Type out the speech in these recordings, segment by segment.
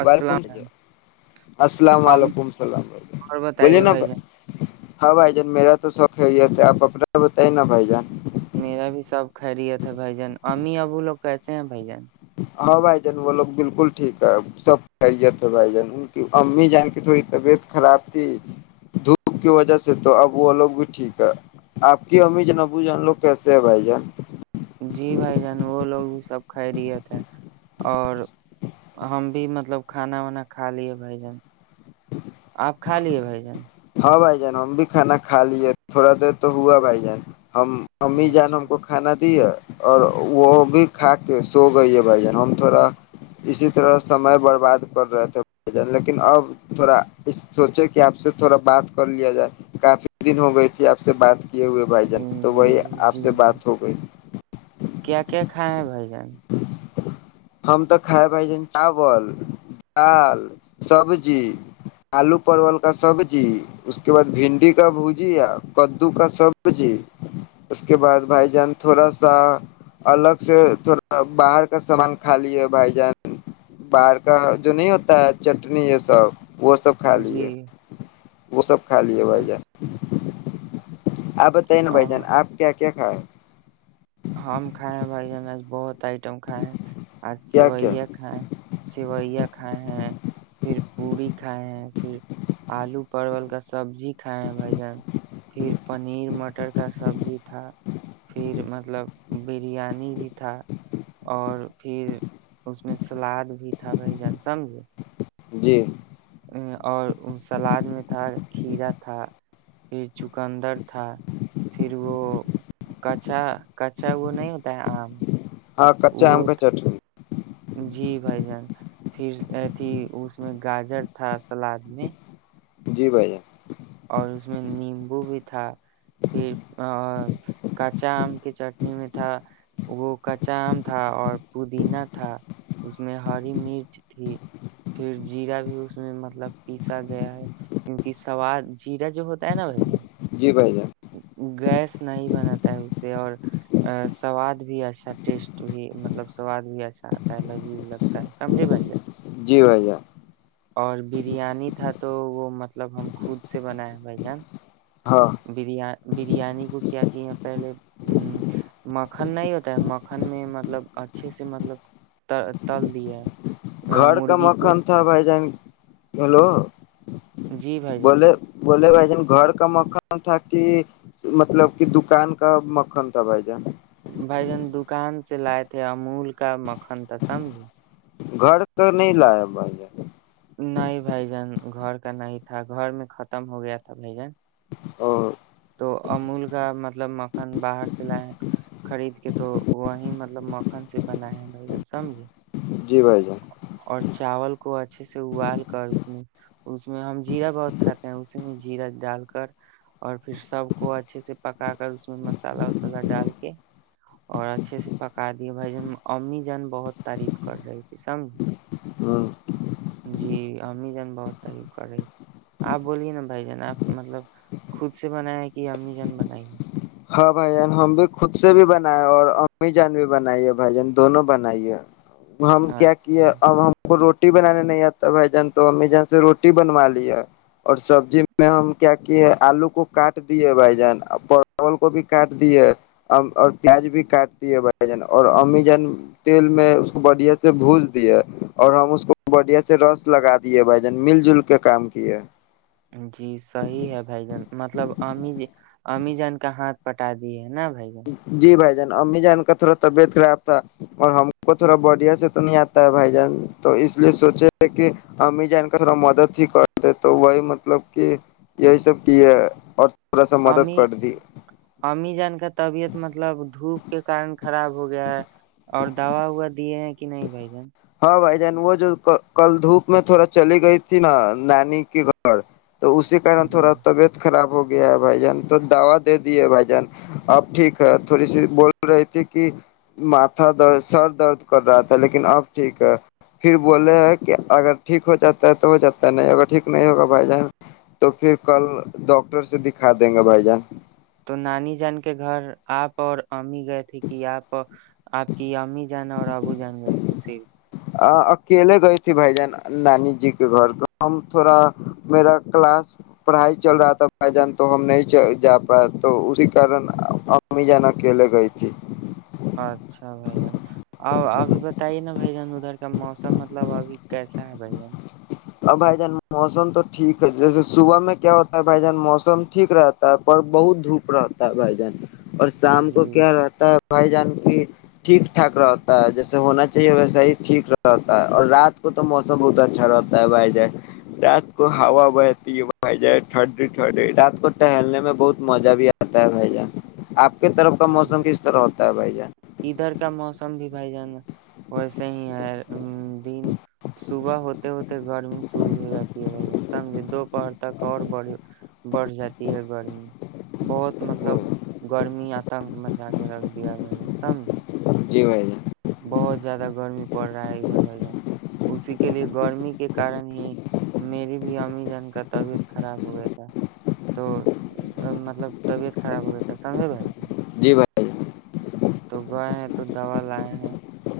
السلام وعلیکم جان، السلام ہم علیکم السلام یکم اور بولیے بتائیے نا بھائی جان ہاں بھائی جان میرا تو شوق ہے یہ تھا آپ اپنا بتائییں نا بھائی جان میرا بھی سب خیریت ہے بھ جن امی ابو لوگ کیسے ہیں بھ جن ہاں بھائی جان وہ لوگ بالکل ٹھیک ہے سب خیریت ہے بھائی جان ان کی امی جان کی تھوڑی طبیعت خراب تھی دھوپ کی وجہ سے تو اب وہ لوگ بھی ٹھیک ہے آپ کی امی جن ابو جان لوگ کیسے ہے بھائی جان جی بھائی جان وہ لوگ بھی سب کھ رہیے تھے اور ہم بھی مطلب کھانا وانا کھا لیے بھائی جان آپ کھا لیے بھائی جان بھ ج ہم بھی کھانا کا لیے تھوڑا دیر تو ہوا بھائی جان ہم امی جان اچھا ہم کو کھانا اور وہ بھی کھا کے سو گئی ہے بھائی جان ہم تھوڑا اسی طرح سمے برباد کر رہے تھے بھائی ج لیکن اب تھوڑا اس سوچے کہ آپ سے تھوڑا بات کر لیا جائے کافی دن ہو گئی تھی آپ سے بات یہ ہوئے بھائی جان تو بائی جی آپ جی سے بھائی بات ہو گئی کیا کیا کھائے ہیں بھائی جان ہم تو کھائے بھائی جان چاول دال سبزی آلو پرول کا سبزی اس کے بعد بھنڈی کا بھجیا کدو کا سبزی اس کے بعد بھائی جان تھوڑا سا الگ سے تھوڑا باہر کا سامان خالی ہے بھائی جان باہر کا جو نہیں ہوتا ہے چٹنی یہ سب وہ سب کھا جی لیے وہ سب کھا لیے بھائی ج آپ بتائیے نا بھائی اچھا جان آپ کیا کیا کائے ہم کھائے ہیں بھائی جان آج بہت آئٹم کھائے ہیں آ کیا کیا سیوئیا کھائے سیوئیا کھائے ہیں پھر پوڑی کھائے ہیں پھر آلو پرول کا سبزی کھائے ہیں بھائی جان پھر پنیر مٹر کا سبزی تھا پھر م مطلب بریانی بھی تھا اور پھر اس میں سلاد بھی تھا بھائی جان سمجھ جی اور سلاد میں تھا کھیرا تھا پھر چقندر تھا پھر وہ کچا کچا وہ نہیں ہوتا ہے آم ہاں کچا آم وہ کا چٹنی [unintelligible] جی بھائی جان پھر ا تھی اس میں گاجر تھا سلاد میں جی بھائی جان اور اس میں نیمبو بھی تھا پھر کچا آم کی چٹنی میں تھا وہ کچام تھا اور پودینہ تھا اس میں ہری مرچ تھی پھر جیرا بھی اس میں مطلب پیسا گیا ہے کیونکہ سواد چیرا جو ہوتا ہے نا بھائی جی بھائی جان گیس نہیں بناتا ہے اسے اور سواد بھی اچھا ٹیسٹ بھی مطلب سواد بھی اچھا آتا ہے لذیذ لگتا ت سمجے بھائیے [inaudible] جی بھائی جان اور بریانی تھا تو وہ مطلب ہم خود سے بناائے بھائی جان ہاں بری بریانی کو کیا کیا یہ پہلے مکھن نہیں ہوتا ہے مکھن میں مطلب اچھے سے مطلب تل دی ہے گھر کا مرغی کو مکھن تھا بھائی جان ہیلو جی بھائی جان بولے بولے بھائی ن گھر کا مکھان تھا کہ مطلب کہ دکان کا مکھان تھا بھائی جان بھائی جان دکان سے لائے تھے امول کا مکھن تھا سمج گھر کر نہیں لایا بھائی ج نہیں بھائی جان گھر کا نہیں تھا گھر میں ختم ہو گیا تھا بھائی جان اور تو امول کا مطلب مکھن باہر سے لائے خرید کے تو وہی مطلب م دکان سے بنا ہے ہیں سمجھے جی بھائی جان اور چاول کو اچھے سے ابال کر اس میں اس میں ہم جیرا بہت کھاتے ہیں اس میں جیرا ڈال کر کر اور پھر سب کو اچھے سے پکا کر اس میں مسالہ وسالہ ڈال کے اور اچھے سے پکا د بھ جن امی جان بہت تعف کر رہی اسسم [inaudible] امی جان بہت تعریف کر رہی آپ بولیے نا بھائی جان آپ مطلب خود سے بنایا کہ امی جان بنائی ہاں بھائی جان ہم بھی خود سے بھی بنائے اور امی جان بھی بنائیے بھائی جن دونوں بنائیے ہم ہے؟ کیا کیے اچھا اب ہم کو روٹی روٹی بنانے نہیں آتا بائی جان تومی سے روٹی بنوا لی چاول کو بھی کاٹ دیے اور پیاز بھی کاٹ دیے بھائی جان اور امی جن تیل میں اس کو بڑھیا سے بھج دیے اور ہم اس کو بڑھیا سے رس لگا دیے بھائی جان مل جل کے کام کیے جی صحیح ہے بھائی جان مطلب امی امی جان کا ہاتھ پٹا دی ہے نا بھائی جان جی بھائی ج امی جان کا تھوڑا طبیعت خراب تھا اور ہم کو تھوڑا بڑھیا سے تو نہیں آتا ہے بھائی جان تو اس لیے سوچے کہ امی جان کا تھوڑا مدد ہی کرتے تو وہی مطلب کہ یہی سب کیے اور تھورا سا مدد امی کرد امی جان طبیعت مطلب دھوپ کے کار خراب ہو گیا ہے اور دوا وا دی ہیں کہ نہیں بائی جان ہ بھائی جان وہ جو کل دھوپ میں تھوڑا چلی گئی تھی نا نانی کے گھر تو اسیارن جی تھوڑا طبیعت خراب ہوگا گیا بھائی جان تو دوا دے دیے بھائی جان اب ٹھیک ہے تھوڑی سی بول رہی تھی کہ ماتھا درد سر درد کر رہا تھا لیکن اب ٹھیک ہے پھر بولے کہ اگر ٹھیک ہو جاتا ہے تو ہو جاتا ہے نہیں ہو ٹھیک نہیں ہوگا بھائی جان تو پھر کل ڈاکٹر سے دکھا دیں گے بھائی جان تو نانی جان کے گھر آپ اور ہمام ہی گئے تھے کہ آپ آپ کی امی جانا اور ابو جان گے کیس اکیلے گئے تھی بھائی جان نانی جی کے گھر تو ہم تھوڑا میرا کلاس پڑھائی چل رہا تھا بھائی جان تو ہم نہیں جا پاائے تو اسی کارن امی جان اکیلے گئی تھی اچھا بھائی ا ابھی بتائیے نا بھ جان ادھر کا موسم مطلب ابھی کیسا ہے بھ ا بھائی جان موسم تو ٹھیک ہے جیسے صبح میں کیا ہوتا ہے بھائی جان موسم ٹھیک رہتا ہے پر بہت دھوپ رہتا ہے بھائی جان اور شام کو جی کیا رہتا بھائی جان کی ٹھیک ٹھاک رہتا ہے جیسے ہونا چاہیے ویسا ہی ٹھیک رہتا ہے اور رات کو تو موسم بہت اچھا رہتا بھائی جان رات کو ہوا بہتی ہے بھائی ج ٹھڈی ٹڈی رات کو ٹہلنے میں بہت مزہ بھی آتا ہے بھائی جان آپ کی طرف کا موسم ہاں کس طرح ہوتا ہے بھائی ج ادھر کا موسم بھی بھائی جان ویسے ہی ہے دن صبح ہوتے ہوتے گرمی شروع ہو جاتی ہے ویہ سے سمجے دوپہر تک اور ب بڑھ جاتی ہے گرمی بہت مطلب گرمی تنک مسا کے رکھ دیا بھائی سمج جی بھائی جی بہت زیادہ گرمی پڑ رہا ہے ادھر بھائی جان اسی کے لیے گرمی کے کارن ہی میری بھی امی جان کا طبیعت خراب ہو گیا تھا تو مطلب طبیعت خراب ہو گیا تھا سمجھے بھائی جان [unintelligible] تو گئے ہیں تو دوا لائے ہیں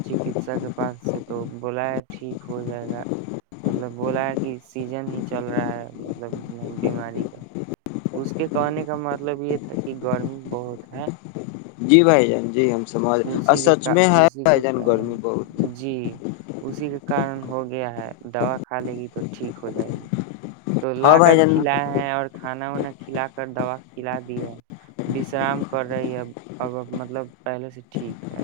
چکسا کے پاس سے تو بولایا ٹھیک ہو جائے گا مطلب بولا ہے کہ سیزن ہی چل رہا ہے مطلب بیماری کا اس کے کہنے کا مطلب یہ تھا کہ گرمی بہت ہے جی بھائی ج اسی کے کا اسی کے بھائی جان کارن گرمی بہت جی اسی کے کارن ہو گیا ہے دوا کھا لے گی تو ٹھیک ہو جائے گی تو ہاں لا بھائی کر جان کھلائے ہیں اور کھانا وانا کھلا کر دوا کھلا دی ہےشرام کر رہی ہے اب مطلب پہلے سے ٹھیک ہے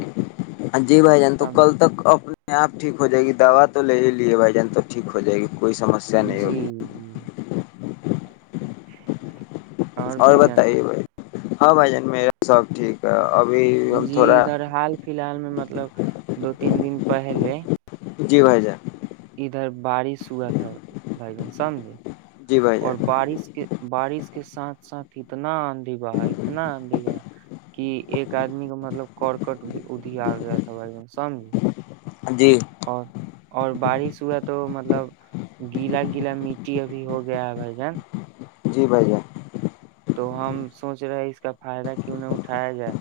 جی بائی جان تو کل سمجھ تک نہیں آپ ٹھیک ہو جائے گی دوا تو لے ہی لیے بھائی جان تو ٹھیک ہو جائے گی کوئی سمسیا نہیں جی ہوی جی اور بھائی جان بتائیے بھائی ہاں بھائی جان میرا سب ٹھیک ہے ابھی ہم جی تھوڑا ادھر حال فی الحال میں مطلب دو تین دن پہلے جی بھائی جان ادھر بارش ہوا تھا بھائی جان سمجھے جی بھائی اور جان بارش کے بارش اس کے ساتھ ساتھ اتنا دیوا اتنا دیوا کہ ایک آدمی کا مطلب کرکٹ ادھی آ گیا تھا بھائی جان سمج جی اور اور بارش ہوا تو مط مطلب گیلا گیلا مٹی ابھی ہو گیا ہے بھائی جن جی بھائ جان تو ہم سوچ رہے ہیں اس کا فائدہ کی انہیں اٹھایا جائے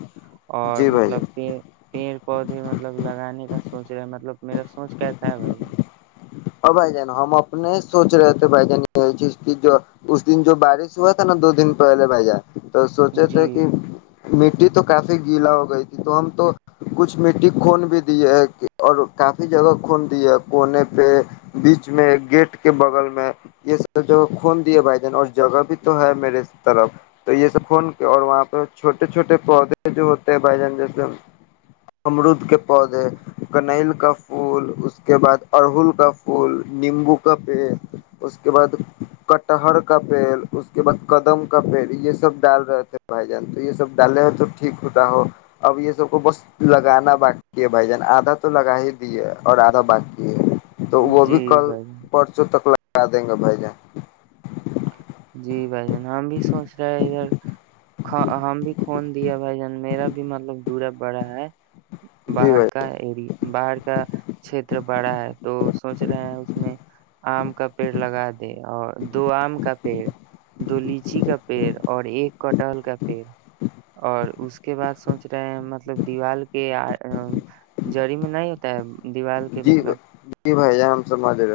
اور جی بھائی مطلب جان کہ پیڑ پودے مطلب لگانے کا سوچ رہے مطلب میرا سونچ کیسا ہے بھائی جان اور بھائی جان ہم اپنے سوچ رہے تھے بھائی جان یہ چیز کی جو اس دن جو بارش ہوا تھا نا دو دن پہلے بھائی جان تو سونچے جی تھے کہ مٹی تو کافی گیلا ہو گئی تھی تو ہم تو کچھ مٹی کھون بھی دی ہے اور کافی جگہ خون دی ہے کونے پہ بیچ میں گیٹ کے بغل میں یہ سب جو کھون دیے بھائی جان اور جگہ بھی تو ہے میرے طرف تو یہ سب کھون کے اور وہاں پہ چھوٹے چھوٹے پودے جو ہوتے ہیں بھائی جان جیسے امرود کے پودے کنل کا پھول اس کے بعد ارہل کا پھول نیمبو کا پیڑ اس کے بعد کٹہر کا پیڑ اس کے بعد قدم کا پیڑ یہ سب ڈال رہے تھے بھائی جان تو یہ سب ڈالے ہو تو ٹھیک ہوتاا ہو اب یہ سب کو بس لگانا باقی ہے بھائی جان آدھا تو لگا ہی دی ہے اور آدھا باقی ہے تو وہ جی بھی کل بھائی جان پرچوں تک ل کر دیں گے بھائی جان جی بھائی جان ہم بھی سوچ فون دیا ب جان میرا بھی مطلب دورا بڑا ہے جی باہر بھائی کا اری باہر کا چھیتر بڑا ہے تو سوچ رہے ہیں اس میں آم کا پیڑ لگا دے اور دو آم کا دو لیچی کا پیڑ اور ایک کٹہل کا پیڑ اور اس اس کے بع سوچ رہے ہیں مطلب دیوال کے جڑی میں نہیں ہوتا ہے دیوال کے جی مطلب جی بھائی جان ہم سمجھ رہے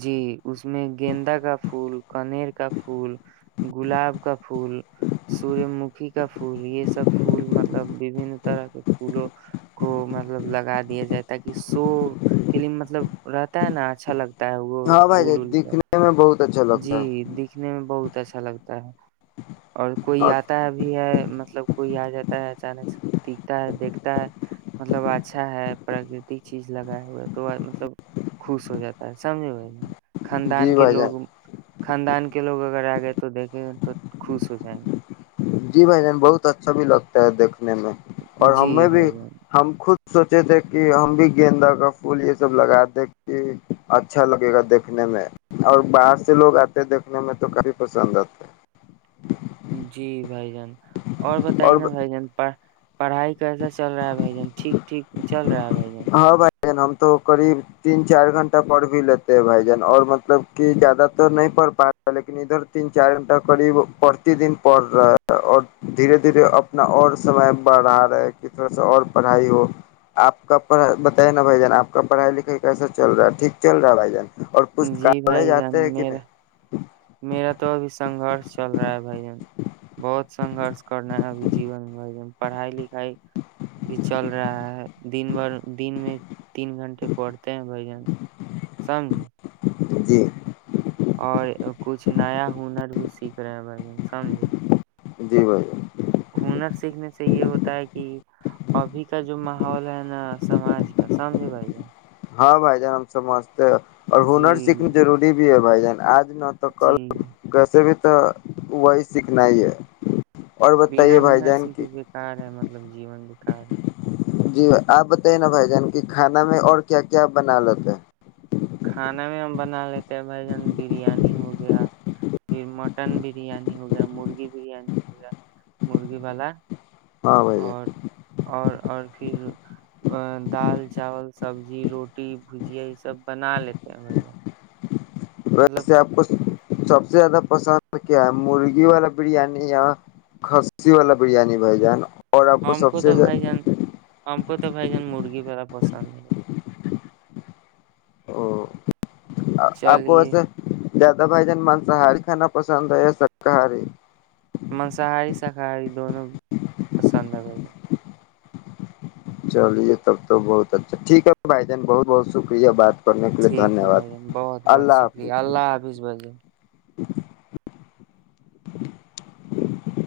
جی اس میں گیندا کا پھول کنیر پول گلاب کا پھول سور مکھی کا پھول یہ سب پھول مطلب ببن طرح کے پھولوں کو مطلب لگا دیا جائے تاکہ سو کے لیے مطلب رہتا ہے نا اچھا لگتا ہے وہ ہاں بھائی پھول جائی وول کا۔ دیککھنے میں بہت اچھا لگتا ہے جی دکھنے میں بہت اچھا لگتا ہے اور کوئی آتا ہے بھی ہے مطلب کوئی آ جاتا ہے اچانک سے دکھتا ہے دیکھتا مطلب اچھا ہے پراکرتک چیز لگائے ہوئے تو مطلب خوش ہو جاتا ہے سمجھے ب ن خاندان جی کے بھائی جان لوگ خاندان کے لوگ اگر آ گئے تو دیکھیں گے تو خوش ہو جائیں گے جی بھ ج بہت اچھا بھی لگتا ہے دیکھ اور جی ہمیں بھی بھائی جان ہم خود سوچے تھے کہ ہم بھی گیندا کا پھول یہ سب لگا دیں کہ اچھا لگے گا دیکھنے میں اور باہر سے لوگ آتے دیکھنے میں تو کافی پسند آتے جی بھائی جان اور بتائی نا بھائی جان پ پڑھائی کیسا چل رہا ہے بھائی جان ٹھیک ٹھیک چل رہا ہے بھائی جن ن ہم تو قیب تین چار گھنٹہ پڑھ بھی لیتے ہیں بھائی جن اور مطلب کی زیادہ ت نہیں پڑھ پا رہے لیکن ادھر تین چار گھنٹہ قریب پرتی دن پڑھ رہا ہے اور دھیرے دھیرے اپنا اور سمے بڑھا رہے تھوڑا سا اور پڑھائی ہو آپ کا پڑھائی بتائی نا بھائی جان آپ کا پڑھائی لکھائی کیسا چل رہا ہے ٹھیک چل رہا ہے بھائی جان اور جی پستکالے بھائی جان جاتے ہیں کہ میرا نہیں میرا تو ابھی سنگرش چل رہا ہے بھائی جان بہت سنگرش کرنا ہے ابھی جیون میں بھ ج پڑھائی ل ھائی بھی چل رہا ہے دن بھر دن میں تین گھنٹے پڑتے ہیں بھائی جان سمجھ جی اور کچھ نیا ہنر بھی سیکھ رہے ہیں بھائی جن سمجے جی بھائی ہنر سیکھنے سے یہ ہوتا ہے کہ ابھی کا جو ماحول ہے نا سماج کا سمجھے بھائی جان ہاں بھ جان ہم سے مست اور ہنر جی سیکھنا ضروری بھی ہے بھائی جان آج [unintelligible] نہ تک کل جی کیسے بھی تو تو تو وہی سیککھنا ہے اور بنا بتائیے بھائی ہنر س جان کے کی بےکار ہے مطلب مطلب جین بکار جی آپ بتائیے نا بھائی جان کی کھانا میں اور کیا کیا بنا لیتے ہیں کھانا میں ہم بنا لیتے ہیں بھائی جان بریانی ہو گیا پھر مٹن بریانی ہو گیا مرغی بریانی ہو گیا مرغی والا ہاں بھائی اور جان اور اور پھر ا دال چاول سبزی روٹی بھجیا یہ سب بنا لیتے ہیں بھیا ویسے آپ کو سب سے زیادہ پسند کیا ہے مرغی والا بریانی یا کسی والا بریانی بائی جائے نا ہم کو تو بھائی جان ہم کو تو بھائی جان مرغی ا پسند او آپ کو چلیے ویسے دادا بھائی جن مان س ہاری کانا پسند ہے شاکاہاری مانساہاری شاکاری دونوں پسند ہے چلیے تب تو بہت اچھا ٹھیک ہے بھائی جان بہت بہت شکریہ بات کرنے کے لیے ٹھیک دھنیہ ہے بھائی واد جان بہت بہت اللہ شکریہ حافظ اللہ حافظ بھائیے [inaudible]